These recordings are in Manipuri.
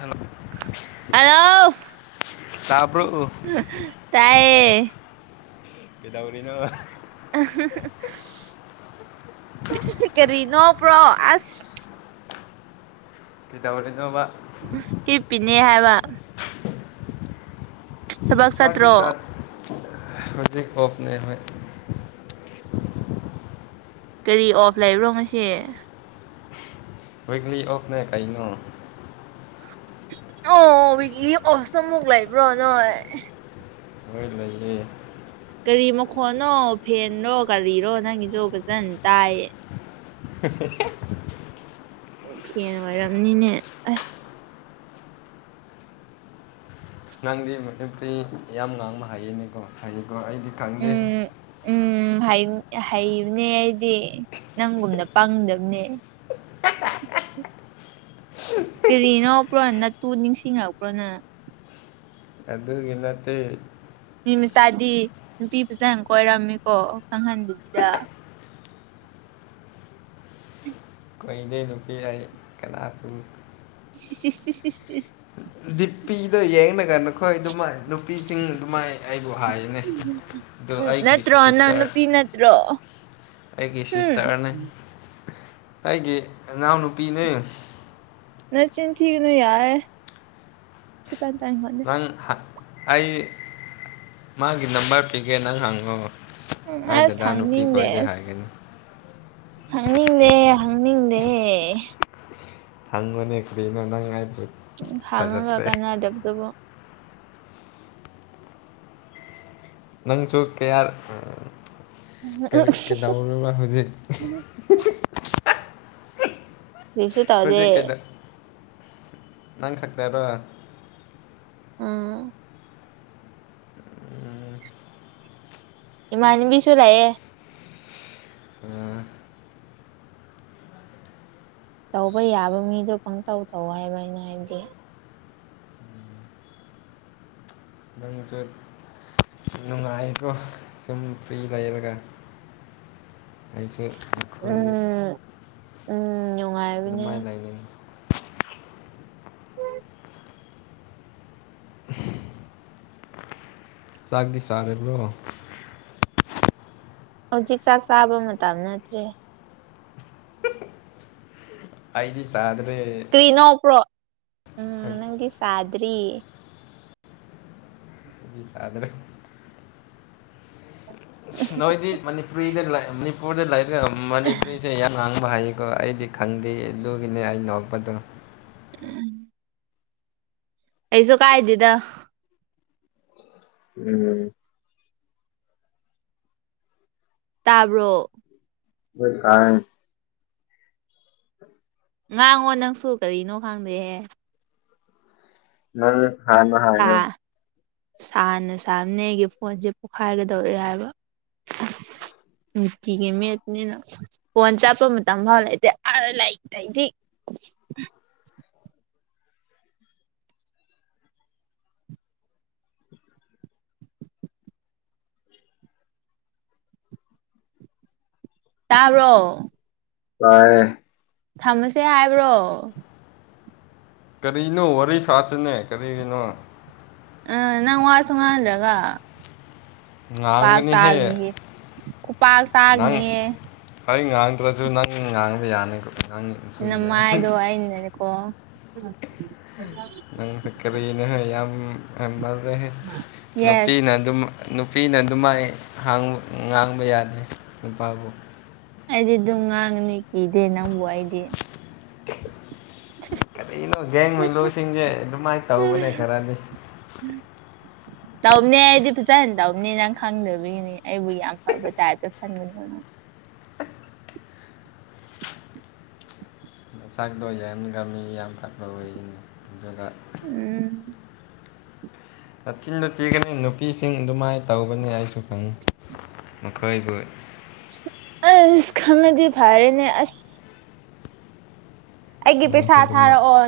ꯍꯂꯣ ꯍꯜꯂꯣ ꯇꯥꯕ꯭ꯔꯣ꯫ [unintelligible] ꯇꯥꯌꯦ꯫ ꯀꯩꯗꯧꯔꯤꯅꫭ꯫ [unintelligible] ꯀꯔꯤ ꯅꫭꯛꯄ꯭ꯔꯣ ꯑꯁ꯫ ꯀꯩꯗꯧꯔꯤꯅꫭꯕ꯫ ꯍꯤꯞꯄꯤꯅꯦ ꯍꯥꯏꯕ꯫ ꯊꯕꯛ ꯆꯥꯛꯗꯤ ꯆꯠꯇ꯭ꯔꯣ ꯆꯥ ꯍꯧꯖꯤꯛ ꯑꯣꯐꯅꯦ ꯍꫭꯏ꯫ ꯀꯔꯤ ꯑꯣꯐ ꯂꯩꯕ꯭ꯔꯣ ꯉꯁꯤ꯫ ꯋꯤꯛꯂꯤ ꯑꯣꯐꯅꯦ ꯀꯩꯅꯣ꯫ ꯑꯣ ꯋꯤꯛꯂꯤ ꯑꯣꯐꯁ ꯃꯨꯛ ꯂꯩꯕ꯭ꯔꯣ ꯅꯣꯏ꯫ ꯍꫭꯏ ꯂꯩꯌꯦ꯫ ꯀꯒꯥꯔꯤ ꯃꯈꯣꯅꯣ ꯐꯦꯟꯔꯣ ꯒꯥꯔꯤꯔꯣ ꯅꯪꯒꯤꯁꯨ ꯐꯖꯅ ꯇꯥꯏꯌꯦ꯫ [unintelligible] ꯐꯦꯅ ꯑꯣꯏꯔꯝꯅꯤꯅꯦ ꯑꯁ꯫ ꯅꯪꯗꯤ ꯃꯅꯤꯄꯨꯔꯤ ꯌꯥꯝ ꯉꯥꯡꯕ ꯍꯥꯏꯌꯦꯅꯦꯀꯣ ꯍꯥꯏꯌꯦꯀꯣ ꯑꯩꯗꯤ ꯈꯪꯗꯦ꯫ ꯎꯝ ꯎꯝ ꯍꯩ ꯍꯩꯕꯅꯦ ꯑꯩꯗꯤ ꯅꯪꯒꯨꯝꯅ ꯄꯪꯗꯕꯅꯦ꯫ ꯀꯔꯤ ꯅꯣꯛꯄ꯭ꯔꯣ ꯅꯠꯇꯨ ꯅꯤꯡꯁꯤꯡꯔꯛꯄ꯭ꯔꯣ ꯅꯪ꯫ ꯑꯗꯨꯒꯤ ꯅꯠꯇꯦ꯫ ꯅꯨ ꯃꯆꯥꯗꯤ ꯅꯨꯄꯤ ꯐꯖꯅ ꯀꯣꯏꯔꯝꯃꯤꯀꯣ ꯈꯪꯍꯟꯗꯕꯤꯗ꯫ ꯀꯣꯏꯗꯦ ꯅꯨꯄꯤ ꯑꯩ ꯀꯅꯥꯁꯨ꯫ ꯏꯁ ꯏꯁ ꯏꯁ ꯏꯁ ꯏꯁ ꯗꯤꯄꯤꯗ ꯌꯦꯡꯉ ꯀꯥꯟ ꯅꯈꯣꯏ ꯑꯗꯨꯃꯥꯏ ꯅꯨꯄꯤꯁꯤꯡ ꯑꯗꯨꯃꯥꯏ ꯑꯩꯕꯨ ꯍꯥꯏꯕꯅꯦ ꯅꯠꯇ꯭ꯔꯣ ꯅꯪꯅꯨꯄꯤ ꯅꯠꯇ꯭ꯔꯣ ꯑꯩꯒꯤ ꯎꯝ ꯁꯤꯁꯇꯔꯅꯦ ꯑꯩꯒꯤ ꯏꯅꯥꯎꯅꯨꯄꯤꯅꯦ ꯅꯆꯤꯟ ꯊꯤꯒꯅꯨ ꯌꯥꯔꯦ ꯁꯨꯡꯇꯥ ꯇꯥꯅꯤꯡꯉꯣ ꯅꯪ ꯑꯩ ꯃꯥꯒꯤ ꯅꯝꯕꯔ ꯄꯤꯒꯦ ꯅꯪ ꯍꯪꯉꯣ ꯎꯝ ꯑꯩ ꯑꯁ ꯗꯗꯥ ꯅꯨꯄꯤ ꯍꯪꯅꯤꯡꯗꯦ ꯀꯣꯏꯗꯦ ꯑꯁ ꯍꯥꯏꯒꯅꯤ ꯍꯪꯅꯤꯡꯗꯦ ꯍꯪꯅꯤꯡꯗꯦ ꯍꯪꯉꯨꯅꯦ ꯀꯔꯤꯅꫭ ꯅꯪ ꯑꯩꯏꯕꯨ ꯎꯝ ꯍꯪꯉꯒ ꯀꯥꯟꯅꯗꯕꯗꯨꯕꯨ ꯅꯪꯁꯨ ꯀꯌꯥ ꯎꯝ ꯀꯩꯗꯧꯔꯕ ꯍꯧꯖꯤꯛ ꯀꯔꯤꯁꯨ ꯇꯧꯗꯦ ꯐꯣꯖꯦꯛ ꯀꯩꯗ ꯅꯪ ꯈꯠꯇꯥꯔꯣ ꯎꯝ ꯎꯝ ꯏꯃꯥꯟꯅꯤꯕꯤꯁꯨ ꯂꯩꯌꯦ ꯎꯝ ꯇꯧꯕ ꯌꯥꯕ ꯃꯤꯗꯣ ꯄꯪꯇꯧ ꯇꯧ ꯍꯥꯏꯕ ꯑꯩꯅ ꯍꯥꯏꯕꯗꯤ ꯅꯪꯁꯨ ꯅꯨꯡꯉꯥꯏꯀꯣ ꯁꯨꯝ ꯐ꯭ꯔꯤ ꯂꯩꯔꯒ [inaudible] ꯑꯩꯁꯨ ꯑꯩꯈꯣꯏ ꯎꯝ ꯎꯝ ꯅꯨꯡꯉꯥꯏꯕꯅꯦ ꯑꯗꯨꯃꯥꯏ ꯂꯩꯥꯏꯅꯤꯡꯏ ꯆꯥꯛꯇꯤ ꯆꯥꯔꯕ꯭ꯔꯣ ꯍꯧꯖꯤꯛ ꯆꯥꯛ ꯆꯥꯕ ꯃꯇꯝ ꯅꯠꯇ꯭ꯔꯦ ꯑꯩꯗꯤ ꯆꯥꯗꯨ꯭ꯔꯦ ꯀꯔꯤꯅꫭꯛꯄ꯭ꯔꯣ ꯎꯝ ꯅꯪꯗꯤ ꯆꯥꯗ꯭ꯔꯤ ꯑꯩꯗꯤ ꯆꯥꯗ꯭ꯨꯔꯦ ꯅꯣꯏꯗꯤ ꯃꯅꯤꯄꯨꯔꯤꯗ ꯂꯩ ꯃꯅꯤꯄꯨꯔꯗ ꯂꯩꯏꯔꯒ ꯃꯅꯤꯄꯨꯔꯤ ꯁꯦ ꯌꯥꯝ ꯉꯥꯡꯕ ꯍꯥꯏꯌꯦꯀꯣ ꯑꯩꯗꯤ ꯈꯪꯗꯦ ꯑꯗꯨꯒꯤꯅꯦ ꯑꯩ ꯅꯣꯛꯄꯗꯣ ꯎꯝ ꯀꯩꯁꯨ ꯀꯥꯏꯗꯦꯗ ꯎꯝ ꯇꯥꯕ꯭ꯔꯣ [unintelligible] ꯀꯥꯏ ꯉꯥꯡꯉꯣ ꯅꯪꯁꯨ ꯀꯔꯤꯅꯣ ꯈꯪꯗꯦꯍꯦ ꯅꯪ ꯍꯥꯟꯅ ꯁꯥ ꯍꯥꯏꯌꯨ ꯁꯥꯅ ꯁꯥꯕꯅꯦ ꯑꯩꯒꯤ ꯐꯣꯟꯁꯦ ꯄꯣꯛꯈꯥꯏꯒꯗꯧꯔꯑꯦ ꯍꯥꯏꯕ ꯑꯁ ꯅꯨꯡꯇꯤꯒꯤ ꯃꯦꯞꯄꯅꯤꯅ ꯐꯣꯟ ꯆꯠꯄ ꯃꯇꯝ ꯐꯥꯎ ꯂꯩꯇꯦ ꯑꯥ ꯂꯥꯏꯇꯤꯏꯗꯤ ꯇꯥꯕ꯭ꯔꯣ ꯇꯥꯏꯌꯦ ꯊꯝꯃꯁꯦ ꯍꯥꯏꯕ꯭ꯔꯣ ꯀꯔꯤꯅꯣ ꯋꯥꯔꯤ ꯁꯥꯁꯤꯅꯦ ꯀꯔꯤꯒꯤꯅꯣ ꯑꯥ ꯅꯪ ꯋꯥꯁꯨ ꯉꯥꯡꯗ꯭ꯔꯒ ꯈꯨꯄꯥꯛ ꯉꯥꯡꯒꯅꯤꯍꯦ ꯆꯥꯒꯅꯤꯍꯦ ꯈꯨꯄꯥꯛ ꯅꯪ ꯆꯥꯒꯅꯤꯍꯦ ꯑꯩ ꯉꯥꯡꯗ꯭ꯔꯁꯨ ꯅꯪ ꯉꯥꯡꯕ ꯌꯥꯅꯤꯀꯣ ꯅꯪ ꯅꯃꯥꯏꯗꯣ ꯑꯩꯅꯅꯤ ꯀꯣ ꯅꯪꯁꯨ ꯀꯔꯤꯅꯣꯍꯦ ꯌꯥꯝ ꯉꯝꯃꯟꯂꯦꯍꯦ ꯌꯦꯁ ꯅꯨꯄꯤꯅ ꯑꯗꯨꯝ ꯅꯨꯄꯤꯅ ꯑꯗꯨꯃꯥꯏ ꯍꯥꯡ ꯉꯥꯡꯕ ꯌꯥꯗꯦ ꯅꯨꯄꯥꯕꯨ ꯑꯩꯗꯤ ꯑꯗꯨꯝ ꯉꯥꯡꯒꯅꯤ ꯀꯤꯗꯦ ꯅꯪꯕꯨ ꯑꯩꯗꯤ ꯀꯔꯤꯅꯣ ꯒꯦꯡꯃꯩꯂꯨꯁꯤꯡꯁꯦ ꯑꯗꯨꯃꯥꯏꯟ ꯇꯧꯕꯅꯦ ꯈꯔꯗꯤ [inaudible] ꯇꯧꯕꯅꯦ ꯑꯩꯗꯤ ꯐꯖꯅ ꯇꯧꯕꯅꯦ ꯅꯪ ꯈꯪꯗꯕꯤꯒꯤꯅꯤ ꯑꯩꯕꯨ ꯌꯥꯝ ꯐꯕ ꯇꯥꯏꯞꯇ [inaudible] ꯁꯛꯇꯣ [unintelligible] ꯎꯝ ꯅꯥꯆꯤꯟꯗ ꯊꯤꯒꯅꯤ ꯅꯨꯄꯤꯁꯤꯡ ꯑꯗꯨꯃꯥꯏꯅ ꯇꯧꯕꯅꯤ ꯑꯩꯁꯨ ꯈꯪꯉꯤ ꯃꯈꯣꯏꯕꯨ ꯑꯁ ꯈꯪꯡꯉꯗꯤ ꯐꯔꯦꯅꯦ ꯑꯁ ꯑꯩꯒꯤ ꯄꯩꯁꯥ ꯅꯪꯁꯨ ꯑꯗꯨꯃꯥꯏ ꯊꯥꯔꯛꯑꯣ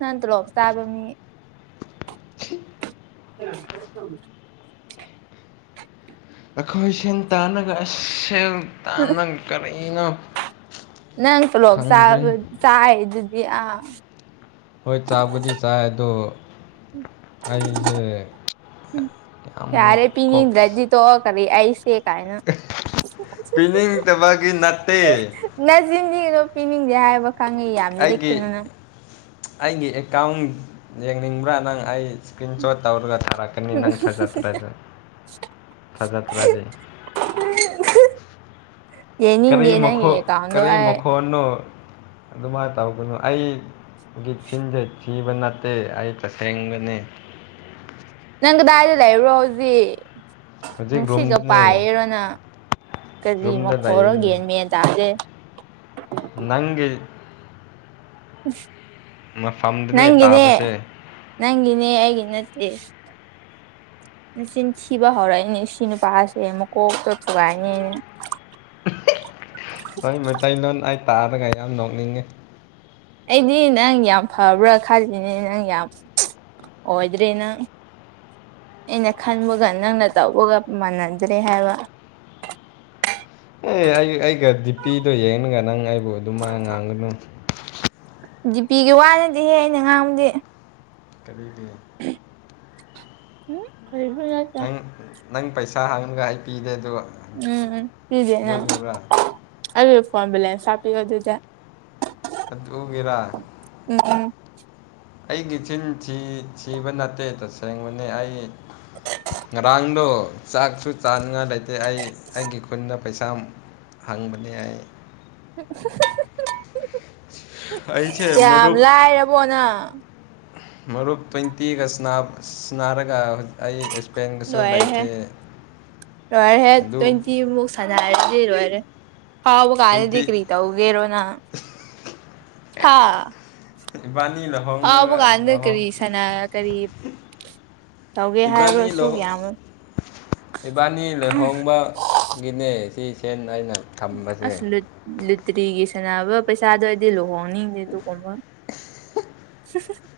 ꯅꯪ ꯇꯣꯂꯣꯞ ꯆꯥꯕ ꯃꯤ [inaudible] ꯑꯩꯈꯣꯏ ꯁꯦꯟ ꯇꯥꯅꯒ ꯑꯁ ꯁꯦꯜ ꯇꯥꯟꯅꯒ ꯀꯔꯤꯅꯣ ꯅꯪ ꯊꯂꯣꯞ ꯆꯥꯕ ꯈꯪꯗ꯭ꯔꯤ ꯆꯥꯔꯤꯗꯨꯗꯤ ꯑ ꯍꯣꯏ ꯆꯥꯕꯨꯗꯤ ꯆꯥꯏ ꯑꯗꯣ ꯑꯩꯁꯦ ꯌꯥꯝ ꯀꯣꯛ ꯇꯣꯛ ꯑꯣ ꯀꯔꯤ ꯑꯩꯁꯦ ꯀꯥꯏꯅ ꯄꯤꯅꯤꯡꯗꯕꯒꯤ ꯅꯠꯇꯦ ꯅꯆꯤꯟꯊꯤꯒꯅꯨ ꯄꯤꯅꯤꯡꯗꯦ ꯍꯥꯏꯕ ꯈꯪꯉꯦ ꯌꯥꯝ ꯑꯩꯒꯤ ꯂꯤꯛꯀꯅꯨꯅ ꯑꯩꯒꯤ ꯑꯦꯀꯥꯎꯟ ꯌꯦꯡꯅꯤꯡꯕ꯭ꯔꯥ ꯅꯪ ꯑꯩ ꯁꯀ꯭ꯔꯤꯟꯁꯣꯠ ꯇꯧꯔꯒ ꯊꯥꯔꯛꯀꯦ ꯅꯤ ꯊꯖꯗ꯭ꯔꯗꯤ ꯊꯖꯗ꯭ꯔꯗꯤ ꯌꯦꯡꯅꯤꯡꯗꯦ ꯅꯪꯒꯤ ꯑꯦꯀꯥꯎꯟꯗꯣ ꯑꯩ ꯅꯣ ꯑꯗꯨꯃꯥꯏꯅ ꯇꯧꯒꯅꯨ ꯑꯩꯒꯤ ꯆꯤꯟꯁꯦ ꯊꯤꯕ ꯅꯠꯇꯦ ꯑꯩ ꯇꯁꯦꯡ ꯅꯅꯦ ꯅꯪ ꯀꯗꯥꯏꯗ ꯂꯩꯕ꯭ꯔꯣ ꯍꯧꯖꯤꯛ ꯍꯧꯖꯤꯛ ꯅꯨꯡꯁꯤꯠꯒ ꯔꯨꯝꯗꯅꯦ ꯄꯥꯏꯤꯔꯣ ꯅꯪ ꯀꯔꯤ ꯔꯨꯝꯗ ꯃꯈꯣꯟꯔꯣ ꯂꯩꯅꯤ ꯒꯌꯥꯟ ꯃꯦꯟ ꯇꯗꯦ ꯅꯪꯒꯤ ꯃꯐꯝꯗꯨꯅꯦ ꯅꯪꯒꯤꯅꯦ ꯇꯥꯕꯁꯦ ꯅꯪꯒꯤꯅꯦ ꯑꯤꯒꯤ ꯅꯠꯇꯦ ꯅꯆꯤꯟ ꯊꯤꯕ ꯍꯧꯔꯛꯏꯅꯦ ꯑꯁꯤ ꯅꯨꯄꯥꯁꯦ ꯃꯀꯣꯛꯇꯣ ꯊꯨꯒꯥꯏꯅꯦ ꯑꯩꯅ ꯍꯣꯏ ꯃꯩꯇꯩꯂꯣꯟ ꯑꯩ ꯇꯥꯔꯒ ꯌꯥꯝ ꯅꯣꯛꯅꯤꯡꯉꯤ ꯑꯩꯗꯤ ꯅꯪ ꯌꯥꯝ ꯐꯕ꯭ꯔꯥ ꯈꯜꯂꯤꯅꯦ ꯅꯪ ꯌꯥꯝ ꯑꯣꯏꯗ꯭ꯔꯦ ꯅꯪ ꯑꯩꯅ ꯈꯟꯕꯒ ꯅꯪꯅ ꯇꯧꯕꯒ ꯃꯥꯟꯅꯗ꯭ꯔꯦ ꯍꯥꯏꯕ ꯑꯦ ꯑꯩ ꯑꯩꯒ ꯗꯤꯄꯤꯗꯣ ꯌꯦꯡꯉꯒ ꯅꯪ ꯑꯩꯕꯨ ꯑꯗꯨꯝ ꯃꯥꯢ ꯉꯥꯡꯒꯅꯨ ꯗꯤꯄꯤꯒꯤ ꯋꯥ ꯅꯠꯇꯦꯍꯦ ꯑꯩꯅ ꯉꯥꯡꯕꯗꯤ ꯀꯔꯤꯒꯤ ꯍꯨ ꯀꯔꯤꯁꯨ ꯅꯠ ꯅꯪ ꯅꯪ ꯄꯩꯁꯥ ꯍꯪꯅꯤꯉꯥꯏ ꯑꯩ ꯄꯤꯗꯦ ꯗꯣꯒ ꯎꯝ ꯄꯤꯗꯦꯅ ꯑꯩꯒꯤ ꯐꯣꯟ ꯕꯦꯂꯦꯟꯁ ꯍꯥꯞꯄꯤꯌꯣ ꯑꯗꯨꯗꯤ [unintelligible] ꯎꯝꯝ ꯑꯩꯒꯤ ꯆꯤꯟ ꯁꯤ ꯊꯤꯕ ꯅꯠꯇꯦ ꯇꯁꯦꯡꯕꯅꯤ ꯑꯩ ꯉꯔꯥꯡꯗꯣ ꯆꯥꯛꯁꯨ ꯆꯥꯅꯤꯡꯉꯥꯏ ꯂꯩꯇꯦ ꯑꯩ ꯑꯩꯒꯤ ꯈꯨꯟꯗ ꯄꯩꯁꯥ ꯍꯥꯡꯕꯅꯦ ꯑꯩꯏ ꯑꯩꯁꯦ ꯌꯥꯝ ꯃꯔꯨꯞ ꯂꯥꯏꯔꯕꯣꯅ ꯃꯔꯨꯞ ꯇ꯭ꯋꯦꯟꯇꯤꯒꯅꯥꯔꯒ ꯑꯩ ꯏꯁꯄꯦꯟꯒꯁꯨ ꯂꯣꯏꯔꯦꯍꯦ ꯂꯩꯇꯦ ꯑꯗꯨ ꯑꯔꯔꯦ ꯍꯥꯎꯕ ꯀꯥꯅꯤꯗꯤ ꯇ꯭ꯋꯦꯟꯇꯤ ꯀꯔꯤ ꯇꯧꯒꯦꯔꯣ ꯅ ꯍꯥꯥ ꯏꯕꯥꯅꯤ ꯐꯝꯃꯒꯥ ꯂꯍꯣꯡꯅꯅꯥꯒ ꯂꯍꯣꯡ ꯀꯔꯤ ꯁꯅꯥ ꯀꯔꯤ ꯇꯧꯒꯦ ꯍꯥꯏꯕ꯭ꯔꯣ ꯏꯕꯥꯅꯤ ꯑꯁꯨꯛ ꯌꯥꯝꯃ ꯂꯍꯏꯕꯥꯅꯤ ꯂꯦꯍꯣꯡꯕ ꯒꯤꯅꯦ ꯁꯤ ꯁꯦꯟ ꯑꯩꯅ ꯑꯁ ꯊꯝꯕꯁꯦ ꯂꯨꯇ꯭ꯔꯤꯒꯤ ꯁꯥꯟꯅꯕ ꯄꯩꯁꯥꯗꯣ ꯑꯩꯗꯤ ꯂꯨꯍꯣꯡꯅꯤꯡꯗꯦ ꯑꯗꯨꯒꯨꯝꯕ [unintelligible]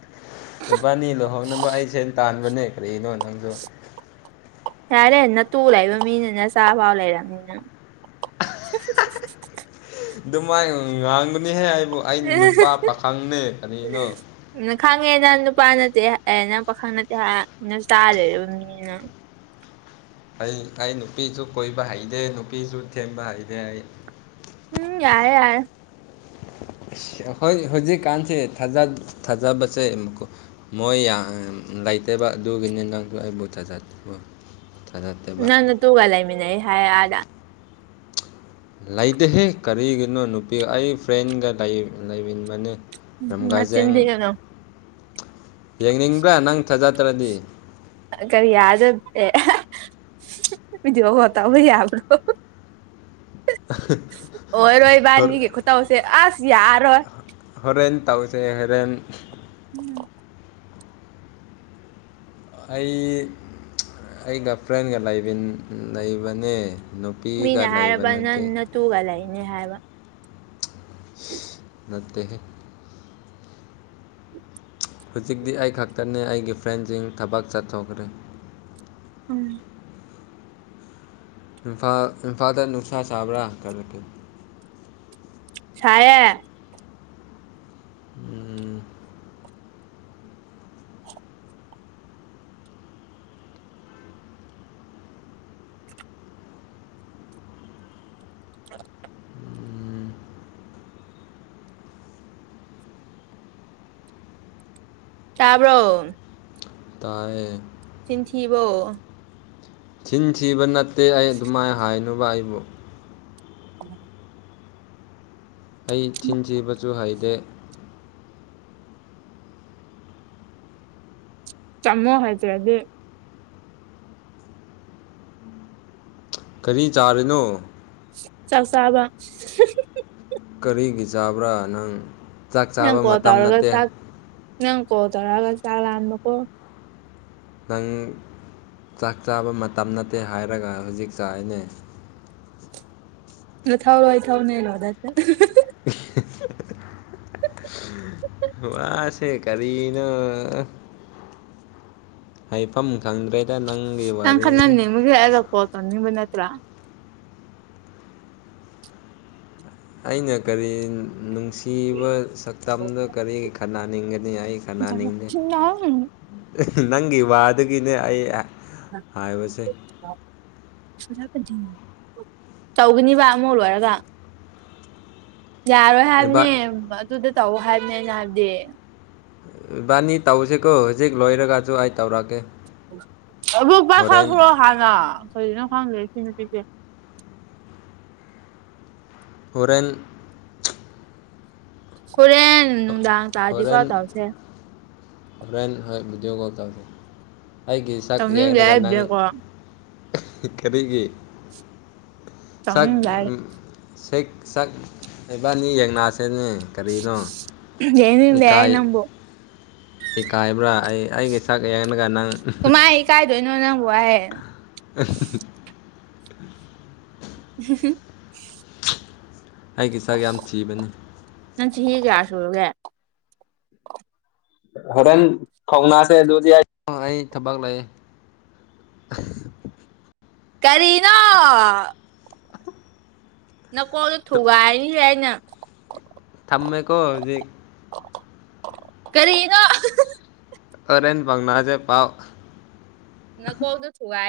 ꯂꯄꯥꯅꯤ ꯂꯨꯍꯧꯅꯕ ꯑꯩ ꯁꯦ ꯇꯥꯟꯕꯅꯦ ꯀꯔꯤꯅꯣ ꯅꯪꯗ ꯌꯥꯔꯦ ꯅꯠꯇꯨ ꯂꯩꯕ ꯃꯤꯅꯤꯅ ꯆꯥꯛꯐꯥꯎ ꯂꯩꯔꯕꯅꯤꯅ ꯑꯗꯨꯃꯥꯏ ꯉꯥꯡꯕꯅꯤꯍꯦ ꯍꯥꯏꯕꯨ ꯑꯩ ꯅꯨꯄꯥ ꯄꯥꯈꯪꯅꯦ ꯀꯔꯤꯅꯣ ꯎ ꯈꯪꯉꯦꯅ ꯅꯨꯄꯥ ꯅꯠꯇꯦ ꯑꯅ ꯄꯥꯈꯪ ꯅꯠꯇꯦ ꯍꯥꯏ ꯅ ꯆꯥꯗꯣꯏꯔꯤꯕꯅꯤꯅ ꯑꯩ ꯑꯩ ꯅꯨꯄꯤꯁꯨ ꯀꯣꯏꯕ ꯍꯩꯇꯦ ꯅꯨꯄꯤꯁꯨ ꯊꯦꯝꯕ ꯍꯩꯇꯦ ꯑꯩ ꯎꯝ ꯌꯥꯏꯔꯦ ꯌꯥꯔꯦ ꯍꯣꯏ ꯍꯧꯖꯤꯛꯀꯥꯟꯁꯤꯦ ꯊꯥꯖꯕꯁꯦ ꯑꯃꯨꯛꯀ ꯃꯣꯏ ꯂꯩꯇꯕ ꯑꯗꯨꯒꯤꯅꯤ ꯅꯪꯁꯨ ꯑꯩꯕꯨꯠꯇ ꯆꯥꯠꯠꯇꯦ ꯅꯪ ꯅꯇꯨ ꯒꯥ ꯂꯩꯃꯤꯟꯅ ꯍꯥꯏꯗ ꯂꯩꯗꯍꯦ ꯀꯔꯤꯒꯤꯅꯣ ꯅꯨꯄꯤꯒ ꯑꯩ ꯐ꯭ꯔꯦꯟꯒ ꯂꯩꯃꯤꯟꯕꯅꯤ ꯅꯆꯤꯟ ꯆꯤꯟꯗꯤꯒꯅꯣ ꯌꯦꯡꯅꯤꯡꯕ꯭ꯔꯥ ꯅꯪ ꯊꯥꯖꯗ꯭ꯔꯗꯤ ꯀꯔꯤ ꯌꯥꯗꯦ ꯚꯤꯗꯤꯑꯣꯒꯣ ꯇꯧꯕ ꯌꯥꯕ꯭ꯔꯣ ꯑꯣꯏꯔꯣꯏ ꯏꯕꯥꯅꯤꯒꯤ ꯈꯨꯠꯇꯧꯁꯦ ꯑꯁ ꯌꯥꯔꯔꯣꯏ ꯍꯣꯔꯦꯟ ꯇꯧꯁꯦ ꯍꯣꯔꯦꯟ [unintelligible] ꯑꯩ ꯑꯩꯒ ꯐ꯭ꯔꯦꯟꯒ ꯂꯩꯕꯅꯦ ꯅꯨꯄꯤꯒ ꯂꯩꯕ ꯅꯠꯇꯦ ꯇꯨꯒ ꯂꯩꯅꯦ ꯍꯥꯏꯕ ꯅꯠꯇ ꯍꯧꯖꯤꯛꯇꯤ ꯑꯩ ꯈꯛꯇꯅꯦ ꯑꯩꯒꯤ ꯐ꯭ꯔꯦꯟꯁꯤꯡ ꯊꯕꯛ ꯆꯠꯊꯣꯛꯈ꯭ꯔꯦ ꯎꯝ ꯏꯝꯐꯥ ꯏꯝꯐꯥꯇ ꯅꯨꯨꯁꯥ ꯆꯕꯔꯥ ꯀꯦ ꯁꯥꯌꯦ ꯎꯝ [unintelligible] ꯎꯝ ꯇꯥꯕ꯭ꯔꯣ ꯇꯌꯦ ꯆꯤꯟꯊꯤꯕꯣ ꯆꯤꯟ ꯊꯤꯕ ꯅꯠꯇꯦ ꯑꯩ ꯑꯗꯨꯃꯥꯏꯅ ꯍꯥꯏꯅꯨꯕ ꯑꯩꯕꯨ [inaudible] ꯑꯩ ꯆꯤꯟ ꯊꯤꯕꯁꯨ ꯍꯩꯗꯦ ꯆꯪꯃꯣ ꯍꯥꯏꯁꯦꯗꯤ ꯀꯔꯤ ꯆꯥꯔꯤꯅꯣ ꯆꯥꯛ ꯆꯥꯕꯥ ꯀꯔꯤꯒꯤ ꯆꯥꯕ꯭ꯔꯥ ꯅꯪ ꯆꯥꯛ ꯅꯪ ꯆꯥꯕ ꯀꯣꯜ ꯃꯇꯝ ꯇꯧꯔꯒ ꯅꯠꯇꯦ ꯆꯥꯛ ꯅꯪ ꯀꯣ ꯇꯔꯒ ꯆꯥꯒ ꯅꯀꯣ ꯅꯪ ꯆꯥꯛ ꯆꯥꯕ ꯃꯇꯝ ꯅꯠꯇꯦ ꯍꯥꯏꯔꯒ ꯍꯧꯖꯤꯛ ꯆꯥꯔꯤꯅꯦ ꯅ ꯊꯥꯎ ꯊꯥꯎ ꯅ ꯂꯗ ꯋꯥꯁꯦ ꯀꯔꯤꯅꯣ ꯍꯥꯏꯐꯝ ꯈꯪꯗ꯭ꯔꯦ ꯅꯪ ꯈꯅꯤꯒ ꯌꯥꯗꯄꯣꯧꯅꯤꯟ꯭ꯔꯥ ꯑꯩꯅ ꯀꯔꯤ ꯅꯨꯡꯁꯤꯕ ꯁꯛꯇꯝꯗ ꯀꯔꯤ ꯈꯟꯅꯟꯅꯅꯤꯡꯒꯅꯤ ꯑꯩ ꯈꯟꯅꯅꯤꯡꯗꯦ ꯑꯥꯎ ꯅꯪꯒꯤ ꯋꯥꯗꯒꯤꯅꯦ ꯑꯩ ꯍꯥꯏꯕꯁꯦ ꯇꯧꯒꯅꯤꯕ ꯑꯃ ꯂꯣꯏꯔꯒ ꯌꯥꯔꯣꯏ ꯏꯕꯥ ꯍꯥꯏꯕꯅꯦ ꯑꯗꯨꯗ ꯇꯧ ꯍꯥꯏꯕꯅꯦꯩꯅ ꯍꯥꯏꯕꯗꯤ ꯏꯕꯥꯅꯤ ꯇꯧꯁꯤꯦꯀꯣ ꯍꯧꯖꯤꯛ ꯂꯣꯏꯔꯒꯁꯨ ꯑꯩ ꯇꯧꯔꯛꯑꯒꯦ ꯑꯣꯛꯕꯥ ꯈꯪꯈ꯭ꯔꯣ ꯍꯥꯟꯅ ꯐꯔꯤꯅꯣ ꯈꯪꯗ꯭ꯔꯦꯅ ꯀꯦ ꯍꯣꯔꯦꯟ ꯀꯔꯦ ꯅꯅꯨꯡ ꯗꯗꯥ ꯇꯥꯖꯤꯨ ꯍꯣꯔꯦꯟ ꯀꯥꯎ ꯇꯧꯁꯦ ꯍꯣꯔꯦꯟ ꯍꯣꯏ ꯗꯤꯒꯧ ꯇꯗ ꯑꯩꯒꯤ ꯁꯛ ꯇꯧꯅꯤꯡꯗꯦ ꯌꯦꯡꯔꯒ ꯅꯪ ꯍꯥꯏꯕꯗꯀꯣ ꯄꯤꯛ ꯈꯦꯕꯤꯒꯤ ꯇꯧꯅꯤꯡꯗꯦ ꯍꯥꯏ ꯁꯛꯕꯥꯅꯤ ꯌꯦꯡꯅꯥꯛꯁꯤꯅꯦ ꯀꯔꯤꯅꯣ ꯌꯦꯅꯤ ꯗꯦꯏ ꯅꯝꯕꯕꯨ ꯍ ꯀꯥꯏꯕ꯭ꯔꯥ ꯑꯩ ꯑꯩꯒ ꯆꯥꯛ ꯌꯦꯡꯉꯒ ꯅꯪ ꯇꯨꯃꯥꯏ ꯑꯩ ꯀꯥꯏ ꯣꯏꯅꯅ ꯍꯋꯥꯍꯦ ꯑ [unintelligible] ꯍ ꯑꯩꯒꯤ ꯆꯥꯛ ꯌꯥꯝ ꯊꯤꯕꯅꯤ ꯅꯟꯁꯤ ꯍꯤꯒꯌꯥꯁꯨꯨꯔꯒꯦ ꯍꯣꯔꯦꯟ ꯈꯧꯅꯥꯁꯦ ꯑꯗꯨꯗꯤ ꯑꯩ ꯊꯕꯛ ꯂꯩꯦ ꯀꯔꯤꯅꯥ ꯅꯀꯣꯡꯗꯣ ꯊꯨꯒꯥꯏꯅꯤꯁꯦ ꯑꯩꯅ ꯊꯃꯦꯀꯣꯖꯤ ꯀꯔꯤꯒ ꯈꯔ ꯑꯦꯟ ꯄꯪꯅꯆꯦ ꯄꯥꯎ ꯅ ꯀꯧꯗ ꯊꯨ ꯍꯥꯏꯏ